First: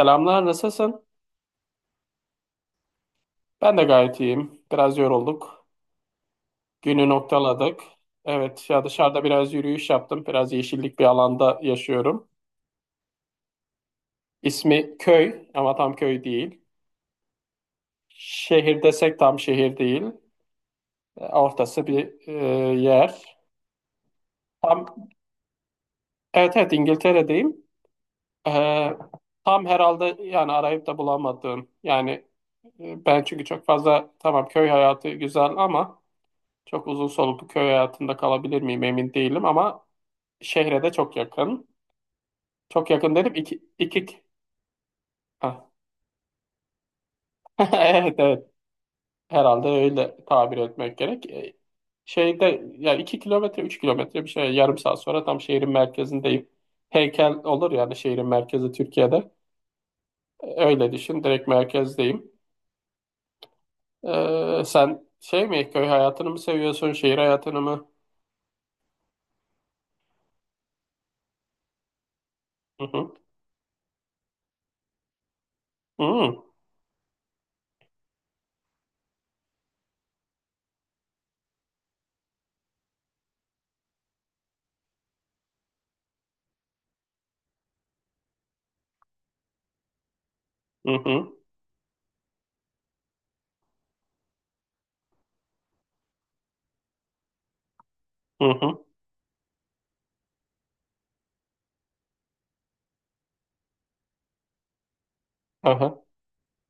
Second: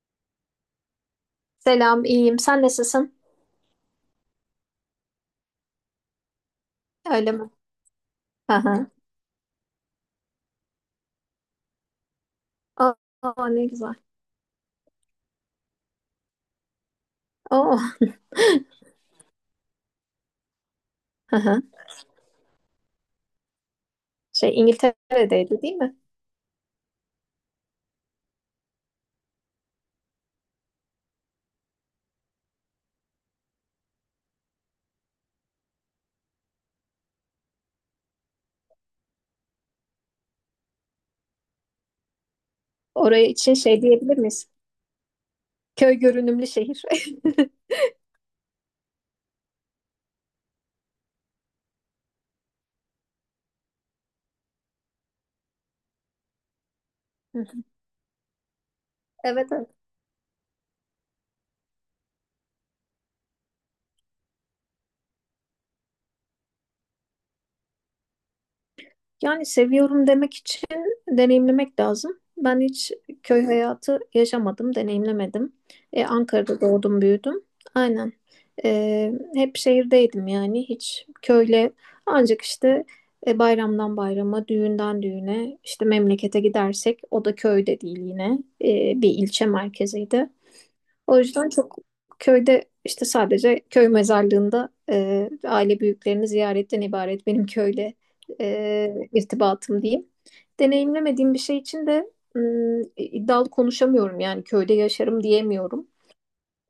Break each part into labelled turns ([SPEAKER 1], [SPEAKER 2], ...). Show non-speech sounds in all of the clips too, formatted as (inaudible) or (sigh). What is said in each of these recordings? [SPEAKER 1] Selamlar, nasılsın?
[SPEAKER 2] Selam, iyiyim. Sen nasılsın?
[SPEAKER 1] Ben de gayet iyiyim. Biraz yorulduk. Günü
[SPEAKER 2] Öyle mi?
[SPEAKER 1] noktaladık.
[SPEAKER 2] Hı
[SPEAKER 1] Evet, ya
[SPEAKER 2] hı.
[SPEAKER 1] dışarıda biraz yürüyüş yaptım. Biraz yeşillik bir alanda yaşıyorum.
[SPEAKER 2] Aa, aa, ne güzel.
[SPEAKER 1] İsmi köy ama tam köy değil.
[SPEAKER 2] Oo.
[SPEAKER 1] Şehir desek tam şehir değil.
[SPEAKER 2] Hı hı.
[SPEAKER 1] Ortası bir yer.
[SPEAKER 2] Şey
[SPEAKER 1] Tam,
[SPEAKER 2] İngiltere'deydi değil mi?
[SPEAKER 1] evet, evet, İngiltere'deyim. E, Tam herhalde yani arayıp da bulamadığım. Yani ben çünkü çok fazla tamam köy hayatı güzel ama çok uzun soluklu köy hayatında kalabilir miyim emin değilim ama şehre de çok yakın. Çok yakın
[SPEAKER 2] Oraya
[SPEAKER 1] dedim,
[SPEAKER 2] için
[SPEAKER 1] iki,
[SPEAKER 2] şey
[SPEAKER 1] iki,
[SPEAKER 2] diyebilir miyiz?
[SPEAKER 1] ha.
[SPEAKER 2] Köy görünümlü şehir. (laughs)
[SPEAKER 1] (laughs) Evet, evet, herhalde öyle tabir etmek gerek. Şeyde yani 2 kilometre 3 kilometre bir şey, yarım saat sonra tam şehrin merkezindeyim. Heykel olur yani şehrin merkezi Türkiye'de.
[SPEAKER 2] Evet, evet.
[SPEAKER 1] Öyle düşün, direkt merkezdeyim. Sen şey mi, köy hayatını mı seviyorsun, şehir hayatını mı?
[SPEAKER 2] Yani seviyorum demek için deneyimlemek lazım. Ben
[SPEAKER 1] Hı
[SPEAKER 2] hiç
[SPEAKER 1] hı.
[SPEAKER 2] köy hayatı yaşamadım, deneyimlemedim.
[SPEAKER 1] Hmm.
[SPEAKER 2] Ankara'da doğdum, büyüdüm. Aynen. Hep şehirdeydim yani. Hiç köyle ancak işte bayramdan bayrama, düğünden düğüne, işte memlekete gidersek o da köyde değil yine. Bir ilçe merkeziydi.
[SPEAKER 1] Hı
[SPEAKER 2] O
[SPEAKER 1] hı.
[SPEAKER 2] yüzden çok köyde işte sadece köy mezarlığında aile büyüklerini ziyaretten ibaret benim köyle
[SPEAKER 1] Hı hı. Hı hı.
[SPEAKER 2] irtibatım diyeyim. Deneyimlemediğim bir şey için de iddialı konuşamıyorum yani köyde yaşarım diyemiyorum.
[SPEAKER 1] Aha.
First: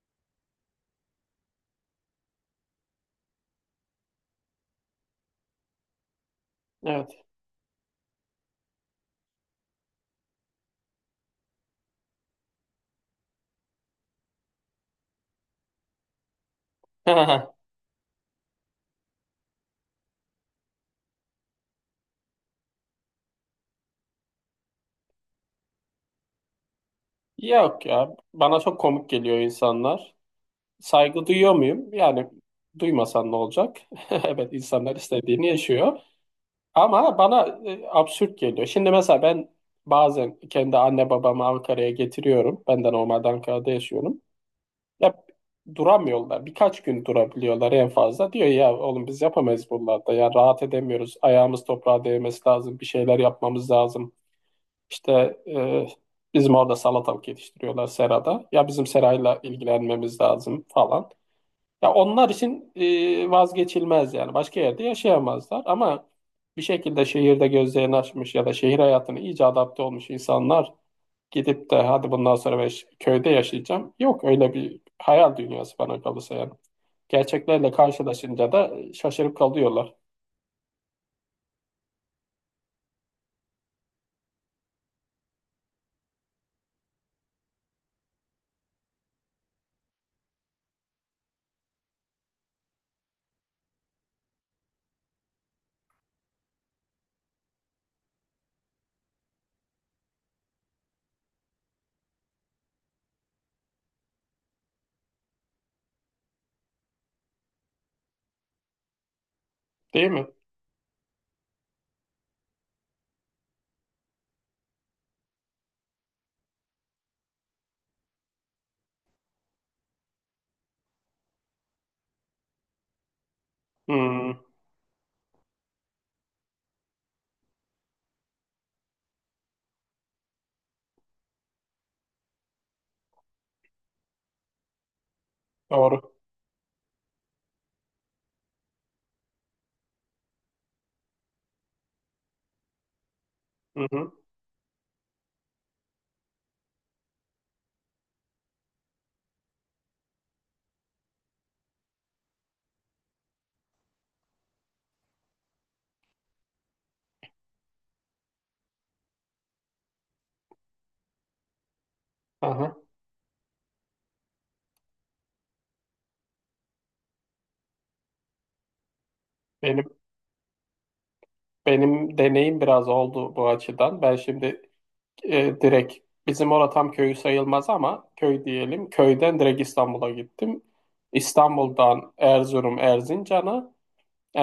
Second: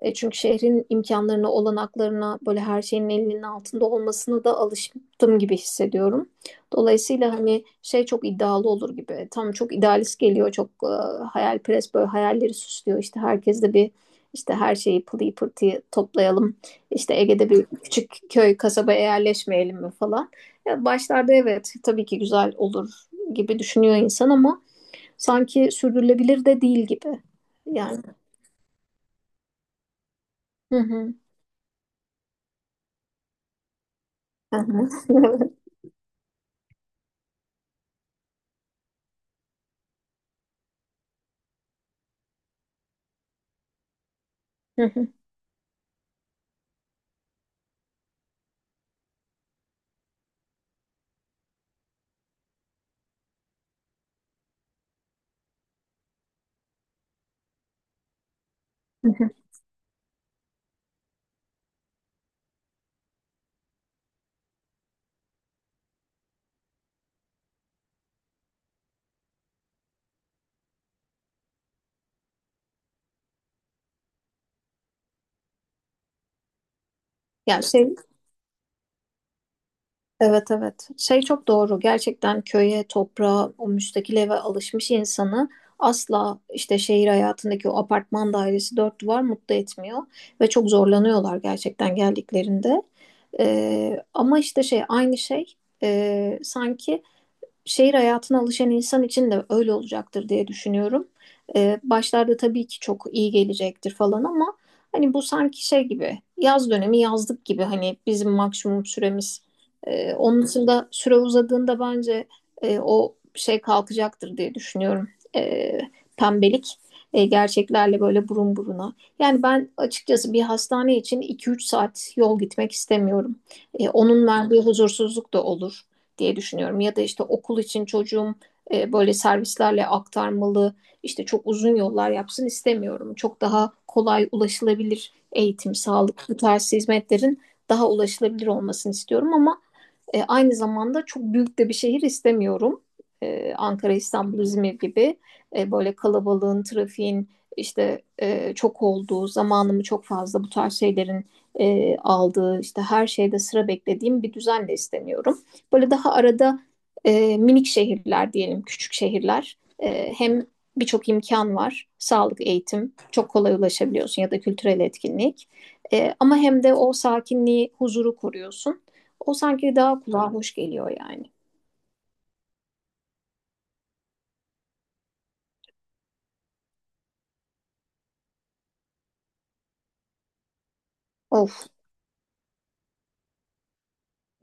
[SPEAKER 2] Çünkü şehrin imkanlarına, olanaklarına, böyle her şeyin elinin altında olmasına da alıştım gibi hissediyorum.
[SPEAKER 1] Evet.
[SPEAKER 2] Dolayısıyla hani şey çok iddialı olur gibi. Tam çok idealist geliyor, çok hayalperest böyle hayalleri süslüyor. İşte herkes de bir işte her şeyi pılıyı pırtıyı toplayalım. İşte Ege'de bir
[SPEAKER 1] (laughs)
[SPEAKER 2] küçük köy kasabaya yerleşmeyelim mi falan. Ya başlarda evet tabii ki güzel olur gibi düşünüyor insan ama sanki sürdürülebilir de değil gibi.
[SPEAKER 1] Yok
[SPEAKER 2] Yani.
[SPEAKER 1] ya, bana çok komik geliyor insanlar.
[SPEAKER 2] Hı hı.
[SPEAKER 1] Saygı duyuyor muyum? Yani duymasan ne olacak? (laughs) Evet,
[SPEAKER 2] Hı hı.
[SPEAKER 1] insanlar istediğini
[SPEAKER 2] (laughs)
[SPEAKER 1] yaşıyor. Ama bana absürt geliyor. Şimdi mesela ben bazen kendi anne babamı Ankara'ya getiriyorum. Ben de normalde Ankara'da yaşıyorum.
[SPEAKER 2] Hı hı,
[SPEAKER 1] Ya duramıyorlar. Birkaç gün durabiliyorlar en fazla. Diyor ya oğlum biz yapamayız buralarda. Ya rahat edemiyoruz. Ayağımız toprağa değmesi lazım. Bir şeyler yapmamız lazım. İşte e, bizim orada salatalık yetiştiriyorlar serada. Ya bizim
[SPEAKER 2] hı hı.
[SPEAKER 1] serayla ilgilenmemiz lazım falan. Ya onlar için vazgeçilmez yani. Başka yerde yaşayamazlar ama bir şekilde şehirde gözlerini açmış ya da şehir hayatına iyice adapte olmuş insanlar gidip de hadi bundan sonra ben köyde yaşayacağım. Yok öyle bir hayal dünyası bana kalırsa yani.
[SPEAKER 2] Ya
[SPEAKER 1] Gerçeklerle
[SPEAKER 2] şey,
[SPEAKER 1] karşılaşınca da şaşırıp kalıyorlar.
[SPEAKER 2] evet, evet, şey çok doğru, gerçekten köye toprağa o müstakil eve alışmış insanı asla işte şehir hayatındaki o apartman dairesi dört duvar mutlu etmiyor ve çok zorlanıyorlar gerçekten geldiklerinde. Ama işte şey aynı şey, sanki şehir hayatına alışan insan için de öyle olacaktır diye düşünüyorum. Başlarda tabii ki çok iyi gelecektir falan ama hani bu sanki şey gibi yaz dönemi yazlık gibi hani bizim maksimum süremiz.
[SPEAKER 1] Değil
[SPEAKER 2] Ee,
[SPEAKER 1] mi?
[SPEAKER 2] onun dışında süre uzadığında bence o şey kalkacaktır diye düşünüyorum. Ee, pembelik gerçeklerle böyle burun buruna. Yani ben açıkçası bir hastane için iki üç saat yol gitmek istemiyorum. Onun
[SPEAKER 1] Hmm,
[SPEAKER 2] verdiği huzursuzluk da olur diye düşünüyorum. Ya da işte okul için çocuğum böyle servislerle aktarmalı, işte çok uzun yollar yapsın istemiyorum. Çok daha kolay ulaşılabilir eğitim,
[SPEAKER 1] doğru.
[SPEAKER 2] sağlık, bu tarz hizmetlerin daha ulaşılabilir olmasını istiyorum ama aynı zamanda çok büyük de bir şehir istemiyorum.
[SPEAKER 1] Hı
[SPEAKER 2] Ankara,
[SPEAKER 1] hı.
[SPEAKER 2] İstanbul, İzmir gibi böyle kalabalığın, trafiğin işte çok olduğu, zamanımı çok fazla bu tarz şeylerin aldığı, işte her şeyde sıra beklediğim bir düzen de istemiyorum. Böyle daha arada minik şehirler diyelim, küçük şehirler. Hem birçok imkan var, sağlık,
[SPEAKER 1] Aha.
[SPEAKER 2] eğitim, çok kolay ulaşabiliyorsun ya da kültürel etkinlik. Ama hem de o sakinliği, huzuru koruyorsun. O sanki
[SPEAKER 1] Benim
[SPEAKER 2] daha kulağa hoş geliyor yani.
[SPEAKER 1] benim deneyim biraz oldu bu açıdan. Ben şimdi, direkt bizim orada tam köyü sayılmaz ama köy diyelim. Köyden direkt İstanbul'a gittim.
[SPEAKER 2] Of.
[SPEAKER 1] İstanbul'dan Erzurum, Erzincan'a,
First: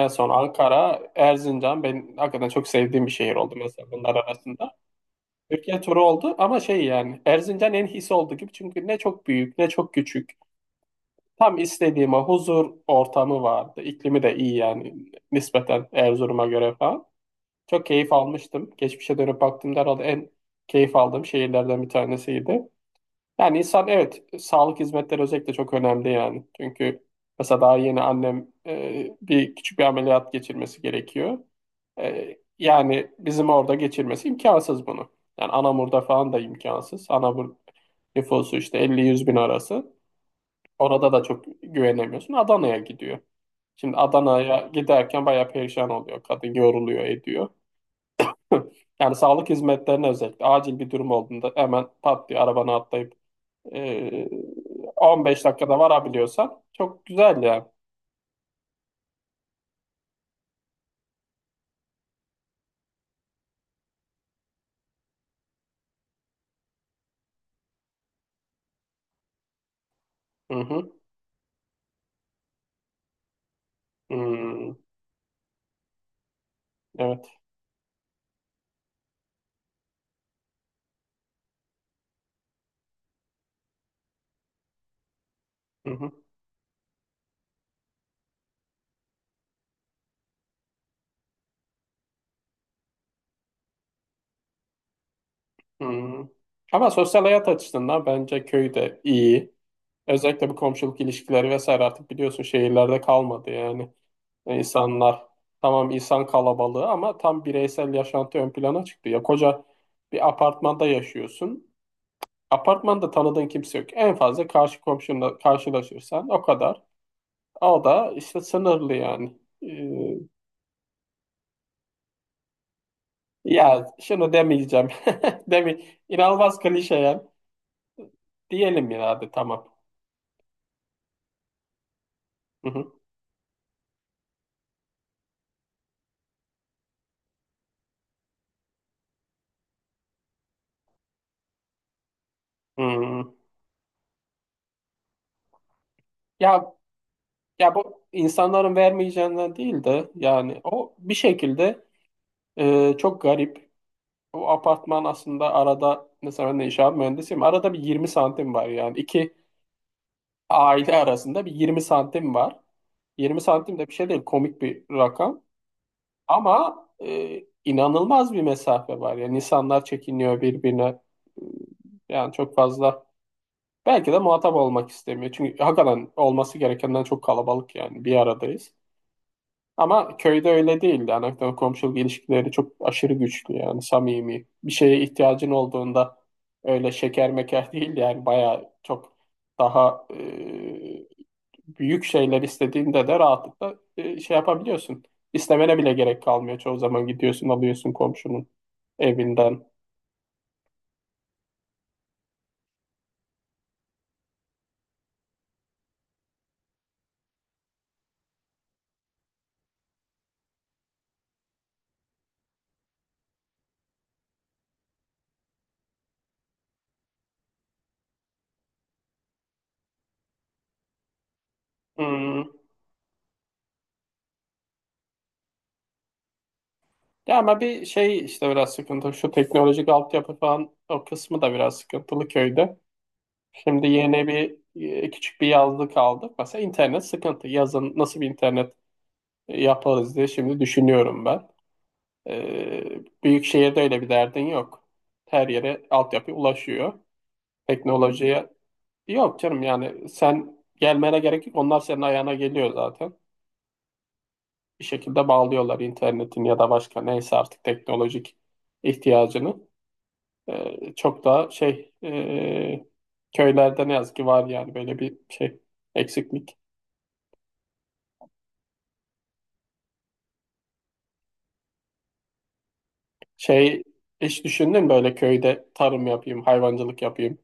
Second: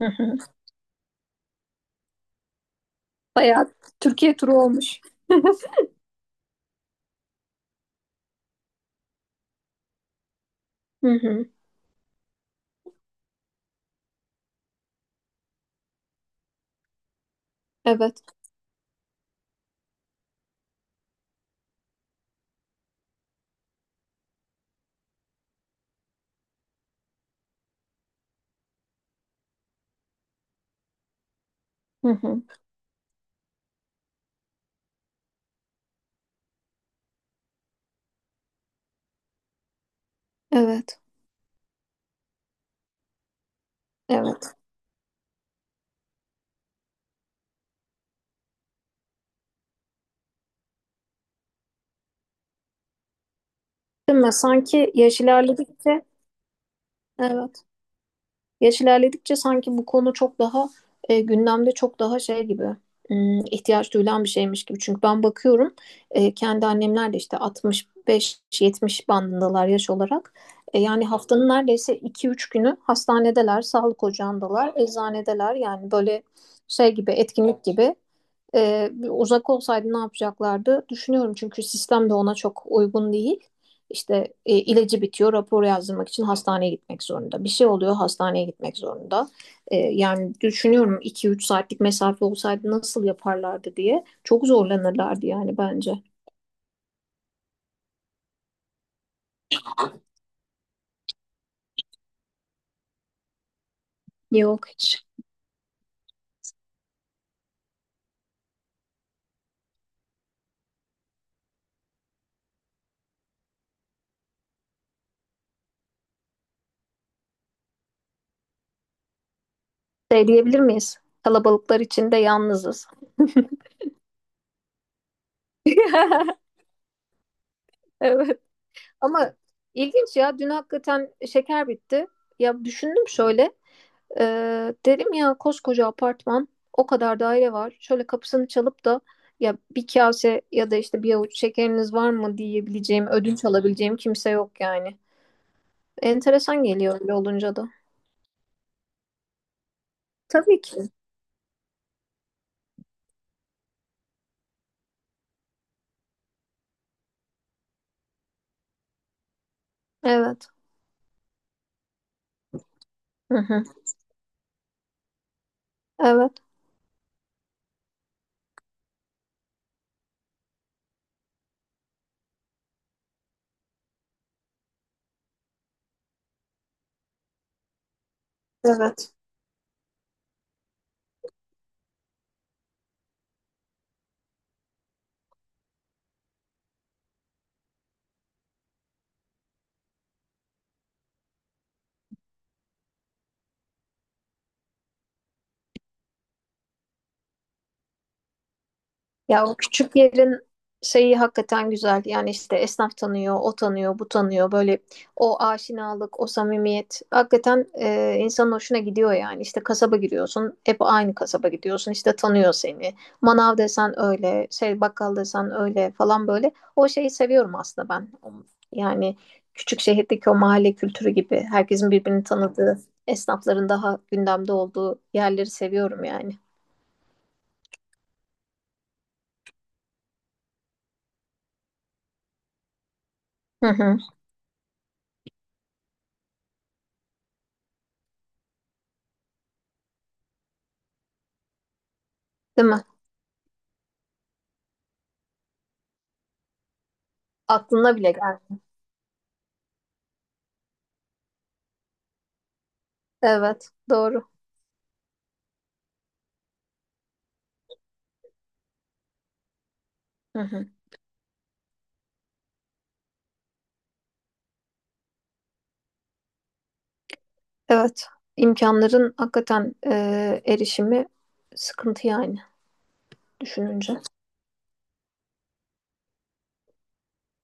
[SPEAKER 2] Hı
[SPEAKER 1] son
[SPEAKER 2] hı.
[SPEAKER 1] Ankara, Erzincan ben hakikaten çok sevdiğim bir şehir oldu
[SPEAKER 2] Bayağı
[SPEAKER 1] mesela bunlar
[SPEAKER 2] Türkiye turu
[SPEAKER 1] arasında.
[SPEAKER 2] olmuş. (laughs)
[SPEAKER 1] Türkiye turu oldu ama şey yani Erzincan en his oldu gibi çünkü ne çok büyük ne çok küçük.
[SPEAKER 2] Hı hı.
[SPEAKER 1] Tam istediğime huzur ortamı vardı. İklimi de iyi yani nispeten Erzurum'a göre falan. Çok keyif
[SPEAKER 2] Evet.
[SPEAKER 1] almıştım. Geçmişe dönüp baktığımda herhalde en keyif aldığım şehirlerden bir tanesiydi. Yani insan evet sağlık hizmetleri özellikle çok önemli yani. Çünkü mesela daha yeni annem bir küçük bir ameliyat geçirmesi gerekiyor.
[SPEAKER 2] Hı hı.
[SPEAKER 1] Yani bizim orada geçirmesi imkansız bunu. Yani Anamur'da falan da imkansız. Anamur nüfusu işte 50-100 bin arası.
[SPEAKER 2] Evet.
[SPEAKER 1] Orada da çok güvenemiyorsun. Adana'ya gidiyor. Şimdi
[SPEAKER 2] Evet.
[SPEAKER 1] Adana'ya giderken bayağı perişan oluyor. Kadın yoruluyor, ediyor. (laughs) Yani sağlık hizmetlerine özellikle acil bir durum olduğunda hemen pat diye arabana atlayıp
[SPEAKER 2] Değil
[SPEAKER 1] ee,
[SPEAKER 2] mi? Sanki yaş
[SPEAKER 1] 15 dakikada
[SPEAKER 2] ilerledikçe
[SPEAKER 1] varabiliyorsan çok güzel
[SPEAKER 2] evet.
[SPEAKER 1] ya.
[SPEAKER 2] Yaş ilerledikçe sanki bu konu çok daha gündemde çok daha şey gibi ihtiyaç duyulan bir şeymiş gibi. Çünkü ben bakıyorum kendi annemler de işte 65-70 bandındalar yaş olarak.
[SPEAKER 1] Hı
[SPEAKER 2] E,
[SPEAKER 1] hı.
[SPEAKER 2] yani haftanın neredeyse 2-3 günü hastanedeler, sağlık
[SPEAKER 1] Hmm,
[SPEAKER 2] ocağındalar, eczanedeler. Yani böyle şey gibi
[SPEAKER 1] evet.
[SPEAKER 2] etkinlik gibi uzak olsaydı ne yapacaklardı? Düşünüyorum çünkü sistem de ona çok uygun değil. İşte ilacı bitiyor, rapor
[SPEAKER 1] Hı
[SPEAKER 2] yazdırmak
[SPEAKER 1] hı.
[SPEAKER 2] için hastaneye gitmek zorunda. Bir şey oluyor, hastaneye gitmek zorunda. Yani düşünüyorum iki üç saatlik mesafe olsaydı nasıl yaparlardı diye. Çok zorlanırlardı yani bence.
[SPEAKER 1] Hmm. Ama sosyal hayat açısından bence köy de iyi. Özellikle bu komşuluk ilişkileri vesaire artık biliyorsun şehirlerde kalmadı yani.
[SPEAKER 2] Yok hiç.
[SPEAKER 1] İnsanlar, tamam insan kalabalığı ama tam bireysel yaşantı ön plana çıktı. Ya koca bir apartmanda yaşıyorsun. Apartmanda tanıdığın kimse yok. En fazla karşı komşunla karşılaşırsan o kadar. O da işte sınırlı yani. Ee,
[SPEAKER 2] Şey diyebilir miyiz? Kalabalıklar içinde yalnızız.
[SPEAKER 1] Ya şunu demeyeceğim. (laughs) Demi inanılmaz
[SPEAKER 2] (laughs)
[SPEAKER 1] klişe ya.
[SPEAKER 2] Evet.
[SPEAKER 1] Diyelim ya hadi
[SPEAKER 2] Ama
[SPEAKER 1] tamam.
[SPEAKER 2] ilginç ya dün hakikaten şeker bitti. Ya
[SPEAKER 1] Hı hı.
[SPEAKER 2] düşündüm şöyle. Dedim ya koskoca apartman o kadar daire var. Şöyle kapısını çalıp da ya bir kase ya da işte bir avuç şekeriniz var mı diyebileceğim,
[SPEAKER 1] Hı.
[SPEAKER 2] ödünç alabileceğim kimse yok yani. Enteresan
[SPEAKER 1] Ya
[SPEAKER 2] geliyor öyle olunca da.
[SPEAKER 1] ya, bu insanların vermeyeceğinden değil de
[SPEAKER 2] Tabii
[SPEAKER 1] yani
[SPEAKER 2] ki.
[SPEAKER 1] o bir şekilde çok garip. O apartman aslında arada mesela ben de inşaat mühendisiyim. Arada bir 20 santim var yani. İki
[SPEAKER 2] Evet.
[SPEAKER 1] aile arasında bir 20 santim var.
[SPEAKER 2] Hı
[SPEAKER 1] 20
[SPEAKER 2] hı.
[SPEAKER 1] santim de bir şey değil, komik bir rakam.
[SPEAKER 2] Evet.
[SPEAKER 1] Ama inanılmaz bir mesafe var. Yani insanlar çekiniyor birbirine. Yani çok fazla. Belki de muhatap olmak istemiyor. Çünkü hakikaten olması gerekenden çok kalabalık yani. Bir aradayız.
[SPEAKER 2] Evet.
[SPEAKER 1] Ama köyde öyle değildi. Anaktan komşuluk ilişkileri çok aşırı güçlü yani samimi. Bir şeye ihtiyacın olduğunda öyle şeker meker değil yani bayağı çok daha büyük şeyler istediğinde de rahatlıkla şey yapabiliyorsun. İstemene bile gerek kalmıyor. Çoğu zaman gidiyorsun alıyorsun komşunun
[SPEAKER 2] Ya o
[SPEAKER 1] evinden.
[SPEAKER 2] küçük yerin şeyi hakikaten güzel. Yani işte esnaf tanıyor, o tanıyor, bu tanıyor. Böyle o aşinalık, o samimiyet hakikaten insanın hoşuna gidiyor yani. İşte kasaba giriyorsun, hep aynı kasaba gidiyorsun. İşte tanıyor seni. Manav desen öyle, şey bakkal desen öyle falan böyle. O şeyi seviyorum aslında ben. Yani küçük şehirdeki o mahalle kültürü gibi herkesin birbirini
[SPEAKER 1] Hmm.
[SPEAKER 2] tanıdığı, esnafların daha gündemde olduğu yerleri seviyorum yani.
[SPEAKER 1] Ya ama bir şey işte biraz sıkıntı. Şu teknolojik altyapı falan o kısmı da biraz sıkıntılı köyde.
[SPEAKER 2] Hı
[SPEAKER 1] Şimdi
[SPEAKER 2] hı.
[SPEAKER 1] yeni bir küçük bir yazlık aldık. Mesela internet sıkıntı. Yazın nasıl bir internet yaparız diye şimdi düşünüyorum ben.
[SPEAKER 2] Değil mi?
[SPEAKER 1] Ee, Büyük şehirde öyle bir derdin yok. Her yere altyapı ulaşıyor.
[SPEAKER 2] Aklına bile
[SPEAKER 1] Teknolojiye,
[SPEAKER 2] gelmiyor.
[SPEAKER 1] yok canım yani sen gelmene gerek yok. Onlar senin ayağına geliyor zaten.
[SPEAKER 2] Evet, doğru.
[SPEAKER 1] Bir şekilde bağlıyorlar internetin ya da başka neyse artık teknolojik ihtiyacını.
[SPEAKER 2] Hı hı.
[SPEAKER 1] Çok daha şey köylerde ne yazık ki var yani böyle bir şey, eksiklik.
[SPEAKER 2] Evet, imkanların hakikaten erişimi sıkıntı yani
[SPEAKER 1] Şey
[SPEAKER 2] düşününce.
[SPEAKER 1] Hiç düşündün mü böyle köyde tarım yapayım, hayvancılık yapayım?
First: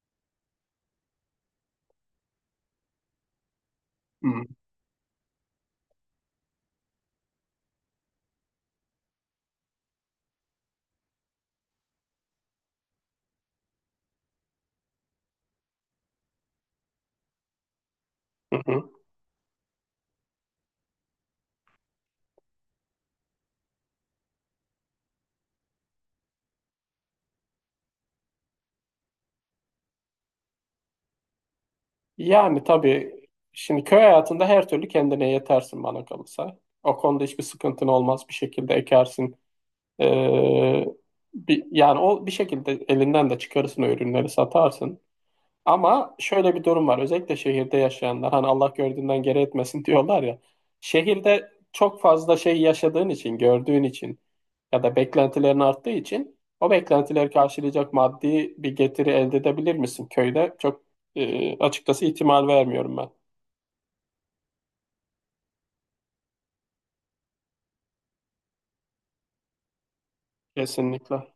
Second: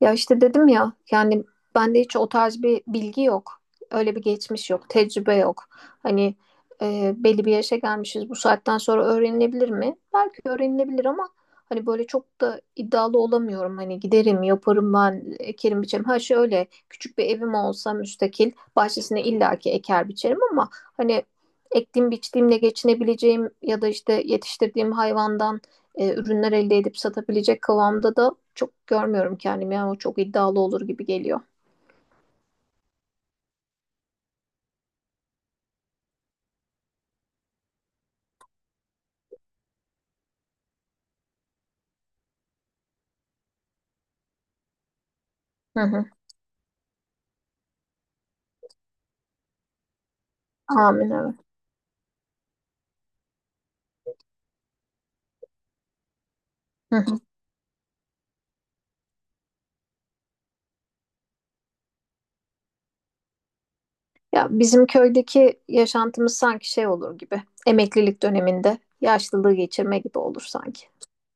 [SPEAKER 2] Ya işte dedim ya yani bende hiç o tarz bir bilgi yok. Öyle bir
[SPEAKER 1] Hmm.
[SPEAKER 2] geçmiş yok, tecrübe yok. Hani belli bir yaşa gelmişiz bu saatten sonra öğrenilebilir mi? Belki öğrenilebilir ama hani böyle çok da iddialı olamıyorum. Hani giderim, yaparım ben, ekerim biçerim. Ha şöyle küçük bir evim olsa müstakil
[SPEAKER 1] Hı hı.
[SPEAKER 2] bahçesine illaki eker biçerim ama hani ektiğim biçtiğimle geçinebileceğim ya da işte yetiştirdiğim hayvandan ürünler elde edip satabilecek kıvamda da çok görmüyorum kendimi. Yani o çok iddialı olur gibi geliyor.
[SPEAKER 1] Yani tabii şimdi köy hayatında her türlü kendine yetersin bana kalırsa. O konuda hiçbir sıkıntın olmaz, bir şekilde ekersin. Ee, Bir, yani o bir şekilde elinden de çıkarırsın, o ürünleri satarsın.
[SPEAKER 2] Hı hı.
[SPEAKER 1] Ama şöyle bir durum var. Özellikle şehirde yaşayanlar hani Allah gördüğünden geri etmesin (laughs) diyorlar ya.
[SPEAKER 2] Amin evet.
[SPEAKER 1] Şehirde çok fazla şey yaşadığın için, gördüğün için ya da beklentilerin arttığı için o
[SPEAKER 2] Hı hı.
[SPEAKER 1] beklentileri karşılayacak maddi bir getiri elde edebilir misin? Köyde çok açıkçası ihtimal vermiyorum ben.
[SPEAKER 2] Ya bizim köydeki yaşantımız sanki şey olur gibi. Emeklilik döneminde yaşlılığı geçirme gibi olur sanki.
[SPEAKER 1] Kesinlikle.